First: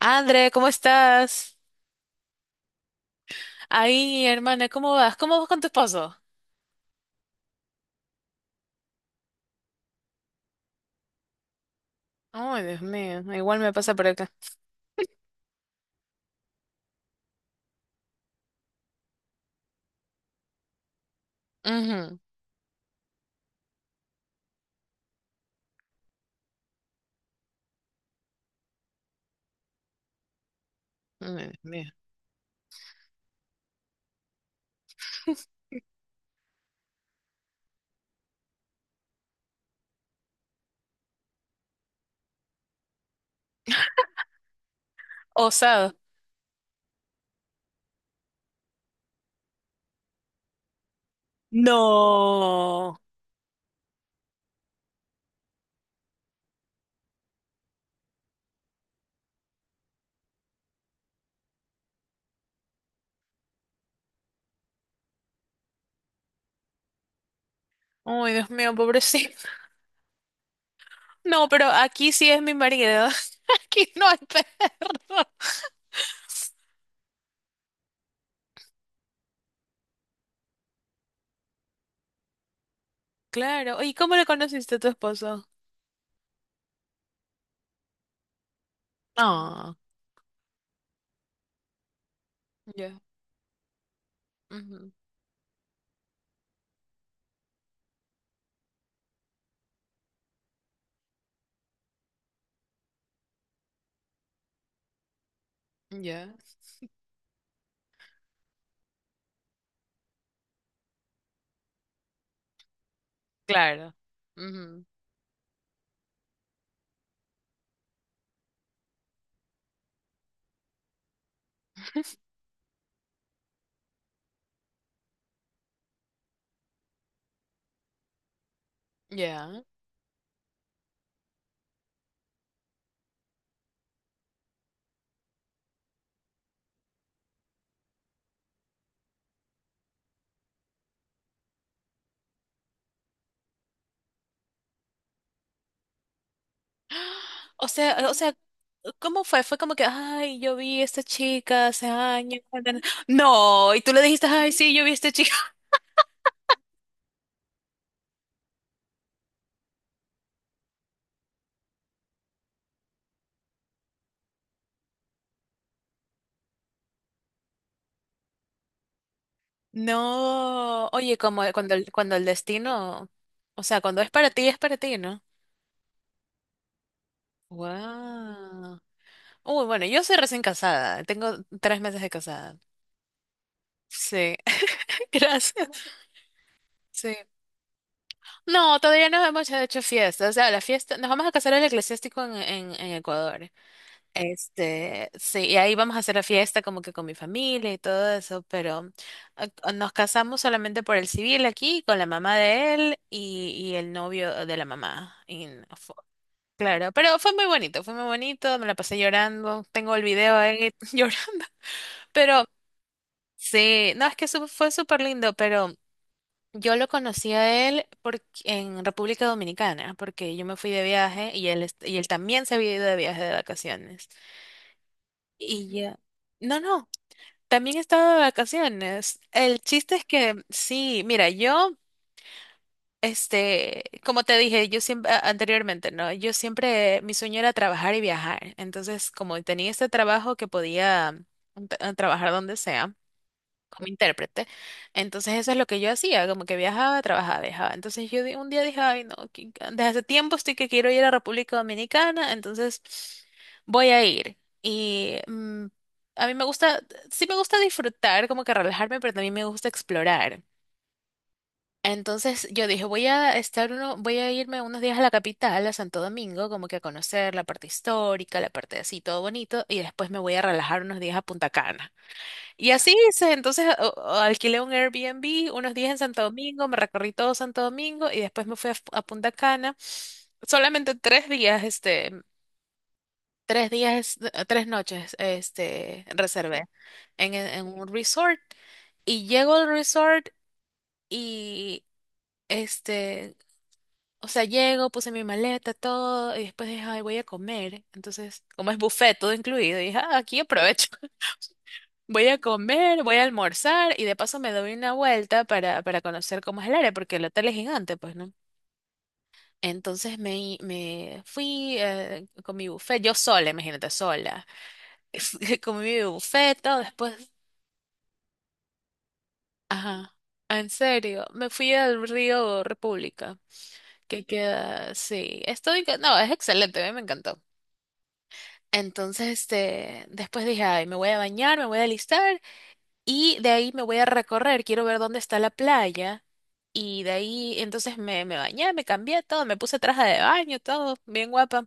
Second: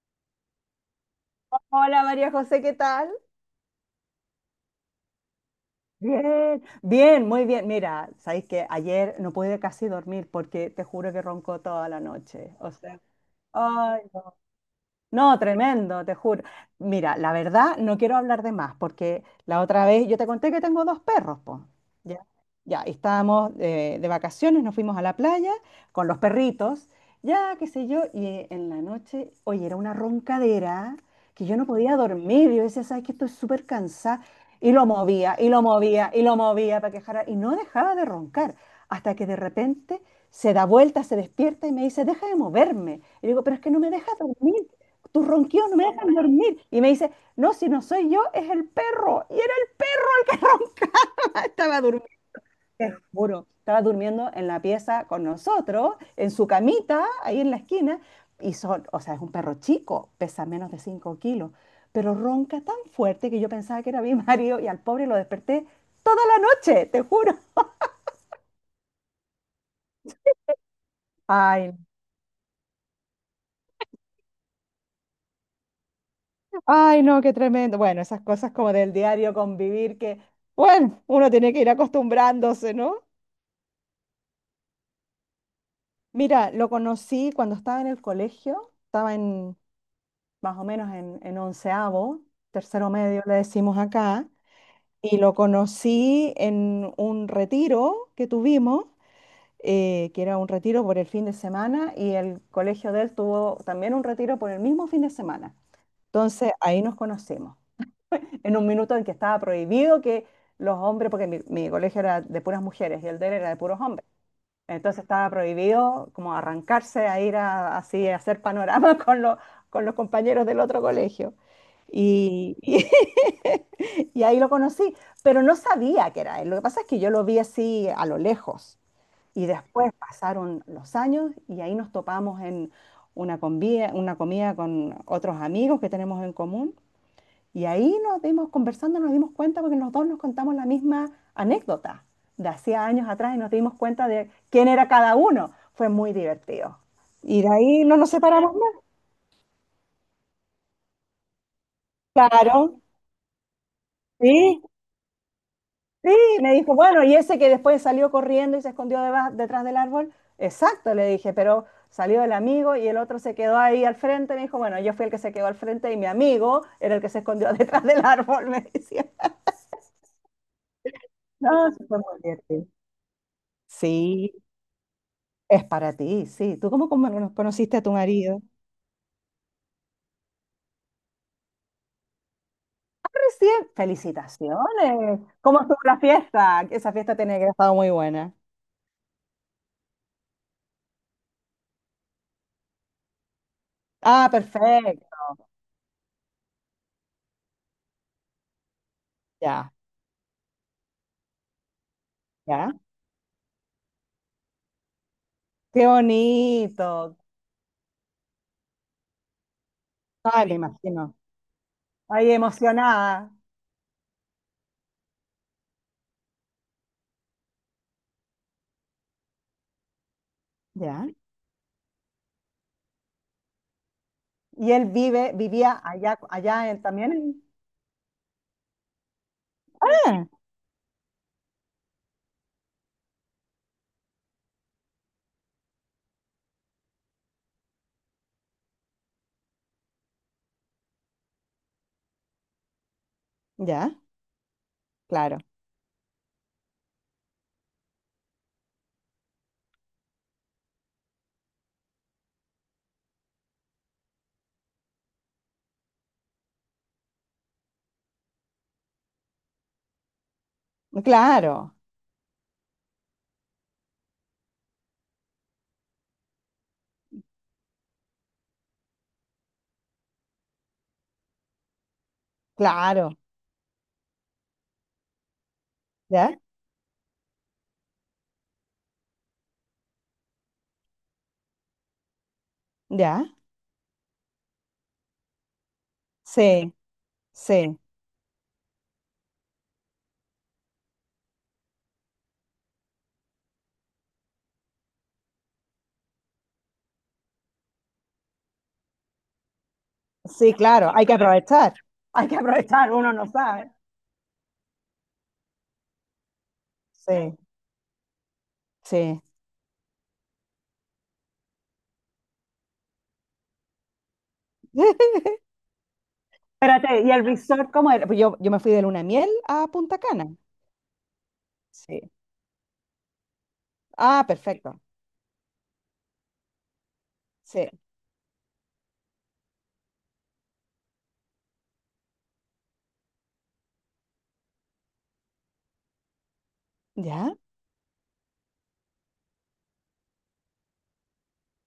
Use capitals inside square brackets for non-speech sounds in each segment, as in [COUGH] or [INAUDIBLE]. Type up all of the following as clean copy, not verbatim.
André, ¿cómo estás? Hola María José, ¿qué tal? Ahí, hermana, ¿cómo vas? ¿Cómo vas con tu esposo? Bien, bien, muy bien. Mira, sabéis que ayer no pude casi dormir porque te juro que roncó toda la noche. Ay, O Dios sea, mío, igual me pasa ay. por acá. No, tremendo, te juro. Mira, la verdad no quiero hablar de más, porque la otra vez yo te conté que tengo dos perros, pues. Ujú. Ya, ya, y estábamos de vacaciones, nos fuimos a la playa con los perritos, ya, qué sé yo, y en la noche, oye, era una roncadera Ay, que yo Dios no mío. podía dormir. Yo decía, ¿sabes que Estoy súper cansada. Y lo movía, y lo movía, y lo movía para que dejara, y no dejaba de roncar, hasta que de repente se da vuelta, se despierta y me dice, deja de moverme. Y digo, pero es que no me deja dormir, tus ronquidos no me Osado. dejan dormir. Y me dice, no, si no soy yo, es el perro. Y era el que [LAUGHS] roncaba, estaba durmiendo, te No. juro, estaba durmiendo en la pieza con nosotros, en su camita, ahí en la esquina, y son, o sea, es un perro chico, pesa menos de 5 kilos, pero ronca tan fuerte que yo pensaba que era mi [LAUGHS] marido y al pobre lo desperté toda la noche, te juro. Ay, Dios mío, pobrecito. No, pero Ay, aquí sí es mi marido. [LAUGHS] Aquí no hay perro. ay, no, qué tremendo. Bueno, esas cosas como del diario convivir que, bueno, uno tiene que ir acostumbrándose, ¿no? Claro. ¿Y cómo le conociste a tu esposo? Mira, lo conocí cuando estaba en el colegio, estaba en Ah, más o menos en onceavo, tercero ya. medio le decimos acá, Ujú. y lo conocí en un retiro que tuvimos, que era un retiro por el fin de semana, y el colegio de él tuvo también un retiro por el mismo fin de semana. Ya. Entonces ahí nos conocimos, en un minuto en que estaba prohibido que los hombres, porque mi colegio era de puras mujeres y el de él era de puros Claro. hombres. Ujú. Entonces estaba prohibido como arrancarse a ir a, así a hacer panorama [LAUGHS] con los compañeros del otro colegio. Y, y- [LAUGHS] y ahí lo conocí, pero no sabía que era él. Lo que pasa es que yo lo vi así a lo lejos. Y Ya. después pasaron los años y ahí nos topamos en una comida con otros amigos que tenemos en común. Y ahí nos dimos, conversando, nos dimos cuenta porque los dos nos contamos la misma anécdota de hacía años atrás y nos dimos cuenta de quién era cada uno. Fue muy divertido. Y de [GASPS] O ahí no sea, nos o sea, separamos más. ¿cómo fue? Fue como que, ay, yo vi a esta chica hace años. Claro, [LAUGHS] No, y tú le dijiste, ay, sí, sí, yo vi a esta chica. [LAUGHS] sí, me dijo, bueno, ¿y ese que después salió corriendo y se escondió detrás del árbol? Exacto, le dije, pero salió el amigo y el otro se quedó ahí al frente, me dijo, bueno, yo fui el que se quedó al frente y mi amigo era el que se escondió [LAUGHS] detrás del árbol, me decía. No, oye, como No, cuando sí el, fue cuando muy el divertido. destino, o sea, cuando Sí, es para ti, ¿no? es para ti, sí. ¿Tú cómo, cómo no conociste a tu marido? Wow. Uy, bueno, yo soy recién casada, tengo 3 meses de casada. Recién. Sí, [LAUGHS] Felicitaciones. ¿Cómo gracias. estuvo la fiesta? Esa Sí. fiesta tenía que haber estado muy buena. No, todavía no hemos hecho fiesta, o sea, la fiesta, nos vamos a casar el eclesiástico en Ecuador. Ah, perfecto. Sí, y ahí vamos a hacer la fiesta como que con mi familia y todo eso, pero Ya, nos casamos solamente por el civil aquí, con la mamá de ya. él y el novio de la mamá. Y no Qué fu- Claro, bonito. pero fue muy bonito, me la pasé llorando, tengo el video Ay, me ahí [LAUGHS] imagino. llorando, Ay, pero emocionada. sí, no, es que fue súper lindo, pero yo lo conocí a él en República Dominicana, porque yo me fui de Ya. viaje y él también se había ido de viaje de vacaciones. Y él vive, Y vivía ya. allá, No, allá no. también. También estaba de vacaciones. El chiste es Ah, que sí, mira, yo, como te dije, yo siempre anteriormente, ¿no? Yo siempre, mi sueño era trabajar y viajar. Entonces, como tenía este trabajo que podía trabajar donde sea como ya, intérprete. Entonces claro. eso es lo que yo hacía, como que viajaba, trabajaba, viajaba. Entonces un día dije, ay, no, desde hace tiempo estoy que quiero ir a República Dominicana, entonces voy a ir. Y a mí me gusta, sí me gusta disfrutar, como que relajarme, pero también me gusta explorar. Claro, Entonces yo dije, voy a irme unos días a la capital, a Santo Domingo, como que a conocer la parte histórica, la parte así, todo bonito, y después me voy a relajar unos días a Punta Cana. Y así claro. hice, entonces o alquilé un Airbnb unos días en Santo Ya, Domingo, me recorrí todo Santo Domingo y después me fui a Punta Cana. Solamente 3 días, ya. 3 días, 3 noches, reservé Sí, en sí. un resort. Y llego al resort y, este, o sea, llego, puse mi maleta, todo, y después dije, ay, voy a comer. Entonces, como es buffet, todo incluido, dije, ah, aquí Sí, aprovecho. claro. Hay que aprovechar. Hay Voy que a aprovechar, comer, uno voy a no sabe. almorzar y de paso me doy una vuelta para conocer cómo es el área, porque el Sí, hotel es gigante, pues, ¿no? sí. Entonces me fui con mi buffet, yo sola, imagínate, sola. [LAUGHS] Comí mi buffet, todo, Espérate, ¿y el después, resort cómo era? Pues yo me fui de luna de miel a Punta ajá, Cana. ah, en serio, me fui al Sí. río República, Ah, que perfecto. queda, sí, no, es excelente, a mí me encantó. Sí. Entonces, después dije, ay, me voy a bañar, me voy a alistar. Y de ahí me voy a recorrer, quiero ver dónde está la playa. Y de ¿Ya? ahí entonces me bañé, me cambié todo, me puse traje de baño, todo, bien guapa.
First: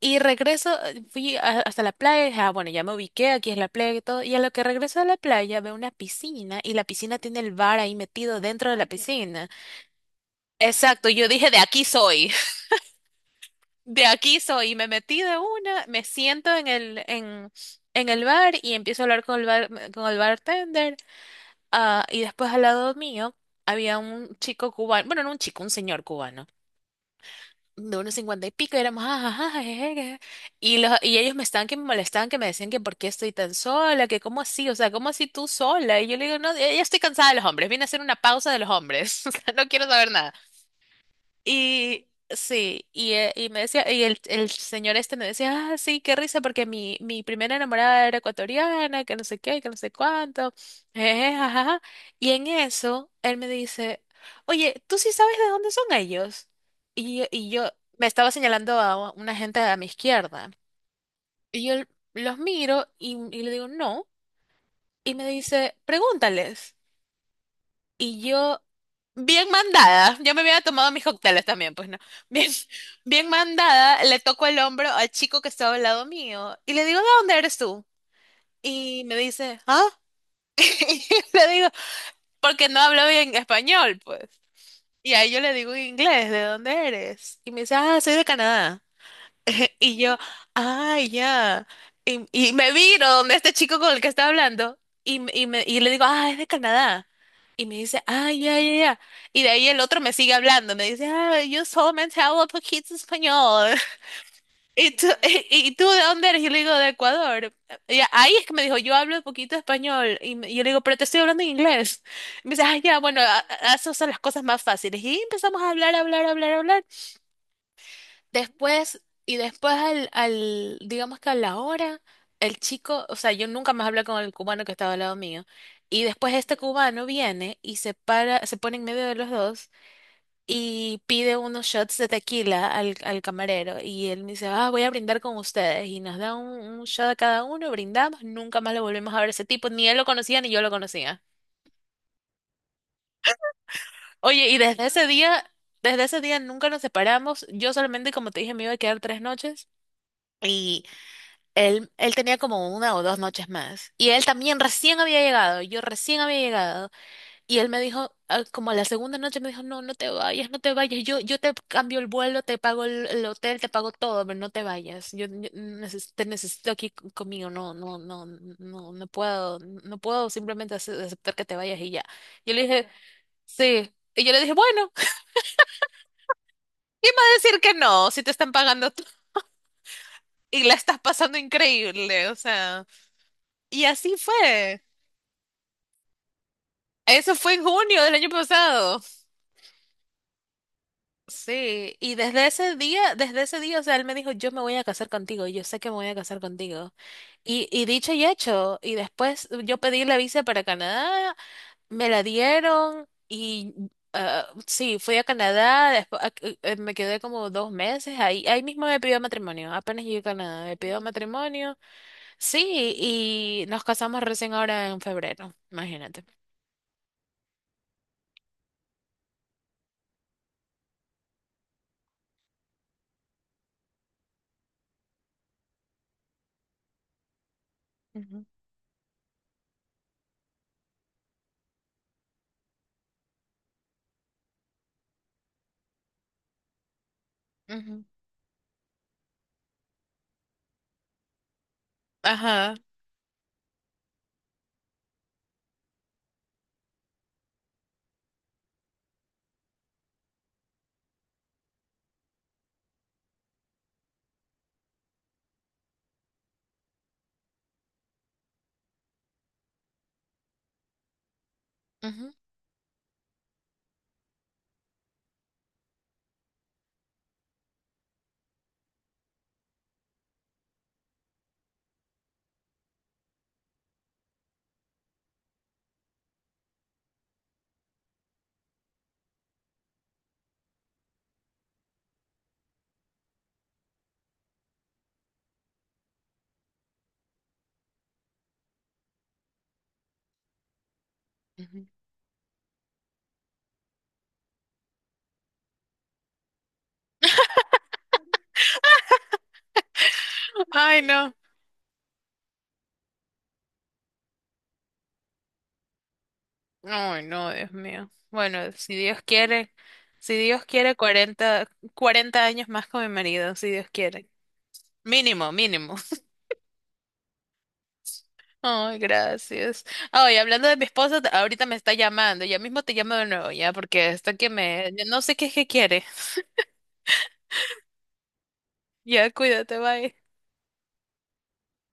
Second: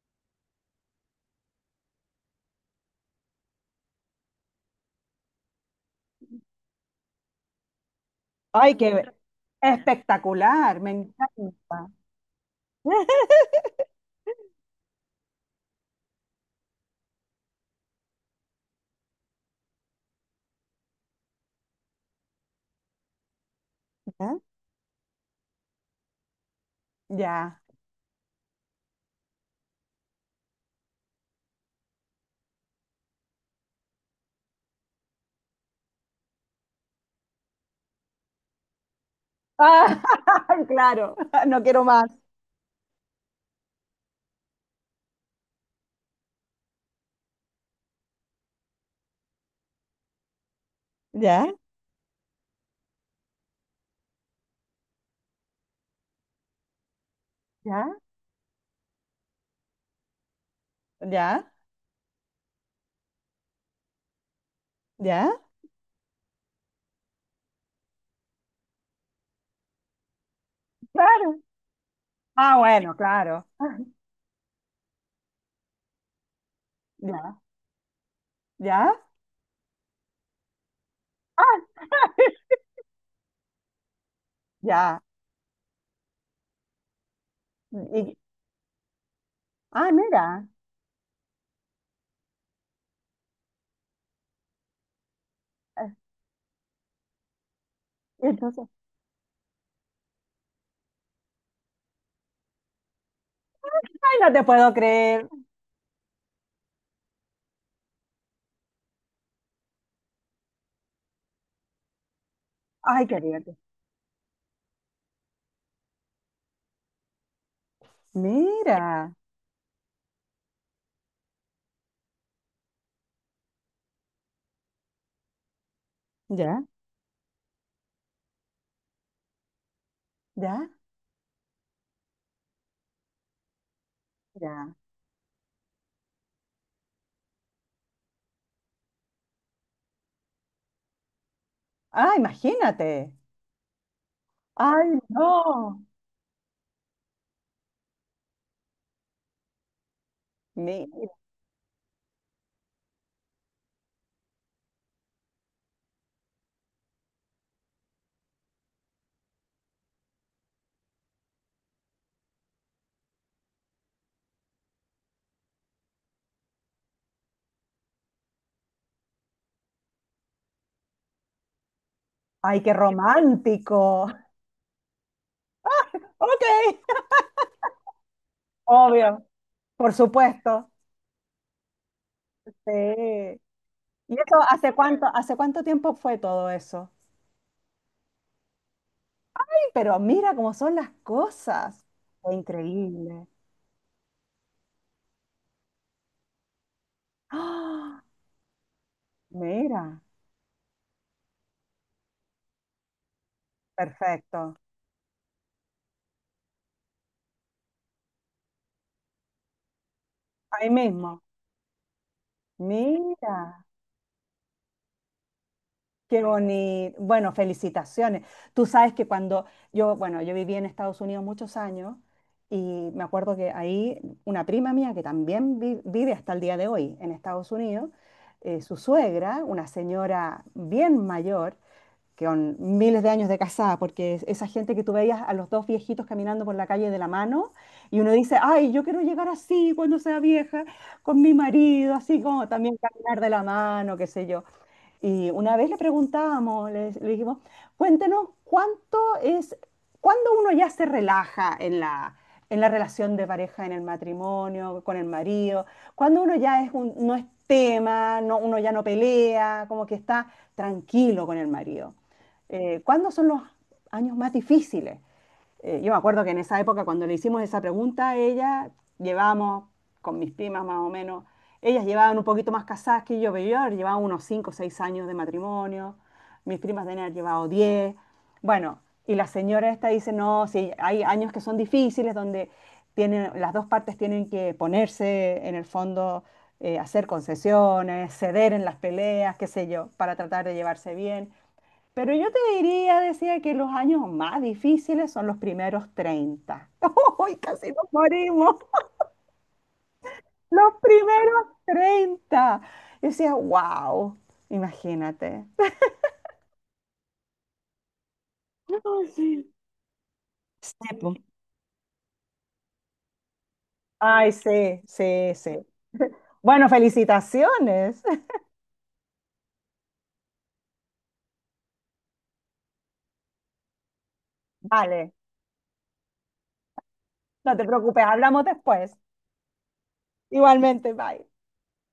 Y regreso, fui hasta la playa, dije, ah, bueno, ya me ubiqué, aquí es la playa y todo. Y a lo que regreso a la playa veo una piscina y la piscina tiene el bar ahí metido dentro Ay, de la qué piscina. espectacular, me Exacto, yo dije, de aquí encanta. soy, [LAUGHS] [LAUGHS] de aquí soy. Y me metí de una, me siento en el bar y empiezo a hablar con el bar, con el bartender. Ah, y después al lado mío había un ¿Ya? chico cubano, bueno, no un chico, un señor cubano, Ya. de unos cincuenta y pico, y éramos, "Ah, ah, ah, eh". Y ellos me estaban que me molestaban, que me decían que por qué estoy tan sola, que cómo así, o sea, cómo así tú sola, y yo le digo, no, ya ya estoy cansada de los hombres, vine a hacer una pausa de los hombres, [LAUGHS] o sea, no Ah, quiero saber nada. [LAUGHS] claro, no quiero más. Y sí, y me decía, y el señor este me decía, ah, sí, qué risa, porque mi primera enamorada era ecuatoriana, que no sé qué, que no sé cuánto, jeje, ¿Ya? jajaja. Y en eso, él me dice, oye, ¿tú sí sabes de dónde son ellos? Y yo ¿Ya? me estaba señalando a una gente a mi izquierda. ¿Ya? Y yo los miro y le digo, no. Y me ¿Ya? dice, pregúntales. Y yo bien mandada, yo me había tomado mis Claro. cócteles también, pues no. Bien, Ah, bueno, [LAUGHS] bien claro. mandada, le toco el hombro al chico que estaba al lado mío y le digo, ¿de dónde ¿Ya? eres tú? ¿Ya? Y me dice, ¿ah? [LAUGHS] Y le Ah, digo, porque no hablo bien español, pues. ya. Y ahí yo le digo en inglés, ¿de dónde eres? Y me dice, ah, Y- soy de Canadá. [LAUGHS] ah, Y yo, mira. ay, ya. Y me viro donde este chico con el que estaba hablando y le Eh, digo, ah, es de Canadá. Y me dice, ay, ya, Entonces, ya, ya. Y de ahí el otro me sigue hablando, me dice, ah, yo solamente hablo poquito español. ay, no te puedo [LAUGHS] ¿Y tú, creer. y, y tú de dónde eres? Yo le digo, de Ecuador. Y ahí es que me dijo, yo hablo poquito español. Yo le digo, pero te estoy hablando en inglés. Y me dice, ah, ya, Ay, qué bueno, divertido. Esas son las cosas más fáciles. Y empezamos a hablar, hablar, hablar, hablar. Después, Mira. y después al, digamos que a la hora, el chico, o sea, yo nunca más hablé con el cubano que estaba al lado mío. Y después este ¿Ya? cubano viene y se para, se pone en medio de los dos ¿Ya? y pide unos shots de tequila al camarero. Y él me dice, ah, Mira. voy a brindar con ustedes. Y nos da un shot a cada uno, brindamos, nunca más lo volvimos a ver a ese tipo. Ni él lo conocía ni yo lo conocía. Ah, imagínate. Oye, y Ay, no. desde ese día nunca nos separamos. Yo solamente, como te dije, me iba a quedar 3 noches. Y Mira. él tenía como 1 o 2 noches más. Y él también recién había llegado, yo recién había llegado. Y él me dijo, ah, como la segunda noche me dijo, no, no te vayas, no te vayas. Yo te cambio el vuelo, te pago el hotel, te pago todo, pero no te vayas. Yo te necesito aquí conmigo. No, no, no, no, no puedo, no puedo simplemente aceptar que te vayas y ya. Yo Ay, le qué dije, sí. romántico. Y yo le dije, bueno, [LAUGHS] ¿cómo [LAUGHS] Ok. vas a decir que no, si te están pagando tú Obvio. Por y supuesto. la estás pasando increíble, o Sí. sea? Y así ¿Y eso fue. Hace cuánto tiempo fue todo eso? Eso fue en junio del año pasado. Sí, pero mira cómo son las cosas. Sí, y Fue increíble. desde ese día, o sea, él me dijo, yo me voy a casar contigo, yo sé que me voy a casar contigo. [GASPS] Y ¡Ah! dicho y hecho, y después yo Mira. pedí la visa para Canadá, me la dieron y Perfecto. sí, fui a Canadá, después me quedé como 2 meses, ahí mismo me pidió matrimonio, apenas llegué a Canadá, Ahí me pidió mismo. matrimonio, sí, Mira. y nos casamos recién ahora en febrero, Qué imagínate. bonito. Bueno, felicitaciones. Tú sabes que cuando yo, bueno, yo viví en Estados Unidos muchos años y me acuerdo que ahí una prima mía que también vive hasta el día de hoy en Estados Unidos, Ujú, su suegra, una señora bien mayor, que con miles de años de casada, porque esa gente que tú veías a los dos viejitos caminando por la calle de la mano y ujú. uno dice, ay, yo quiero llegar así cuando sea vieja, con mi marido, así como Ajá. también caminar de la mano, qué sé yo. Y una vez le preguntábamos, le dijimos, cuéntenos cuánto es, cuándo uno ya se relaja en la relación de pareja, en el matrimonio, con el marido, cuando uno ya no es tema, no, uno ya no pelea, como que está tranquilo con el marido. Ujú, ¿Cuándo son los años más difíciles? Yo me acuerdo que en esa época, cuando le hicimos esa pregunta, ella llevábamos, con mis primas más o menos, ellas llevaban un poquito más casadas que yo, pero yo llevaba unos 5 o 6 años de matrimonio, mis primas deben haber llevado 10. Bueno, y la señora esta dice, no, sí, hay años que son difíciles donde tienen, las dos partes tienen que ponerse en el fondo, hacer concesiones, ceder en las peleas, qué sé yo, para tratar de llevarse bien. ujú. Pero yo te diría, decía que los años más difíciles son los primeros 30. [LAUGHS] ¡Uy, casi nos morimos! [LAUGHS] Los Ay, no. primeros 30. Yo decía, wow, imagínate. Ay, no, Dios mío. Bueno, si Dios quiere, si Dios Sí, quiere po. cuarenta años más con mi marido, si Dios quiere. Ay, sí, sí, Mínimo, sí. mínimo. [LAUGHS] Bueno, felicitaciones. [LAUGHS] Ay, gracias. Ay, hablando de mi esposa, ahorita me está llamando. Ya mismo te llamo de nuevo, ya, porque hasta que me. Vale, No sé qué es que quiere. no te preocupes, hablamos después. Ya, cuídate, bye. Igualmente, bye.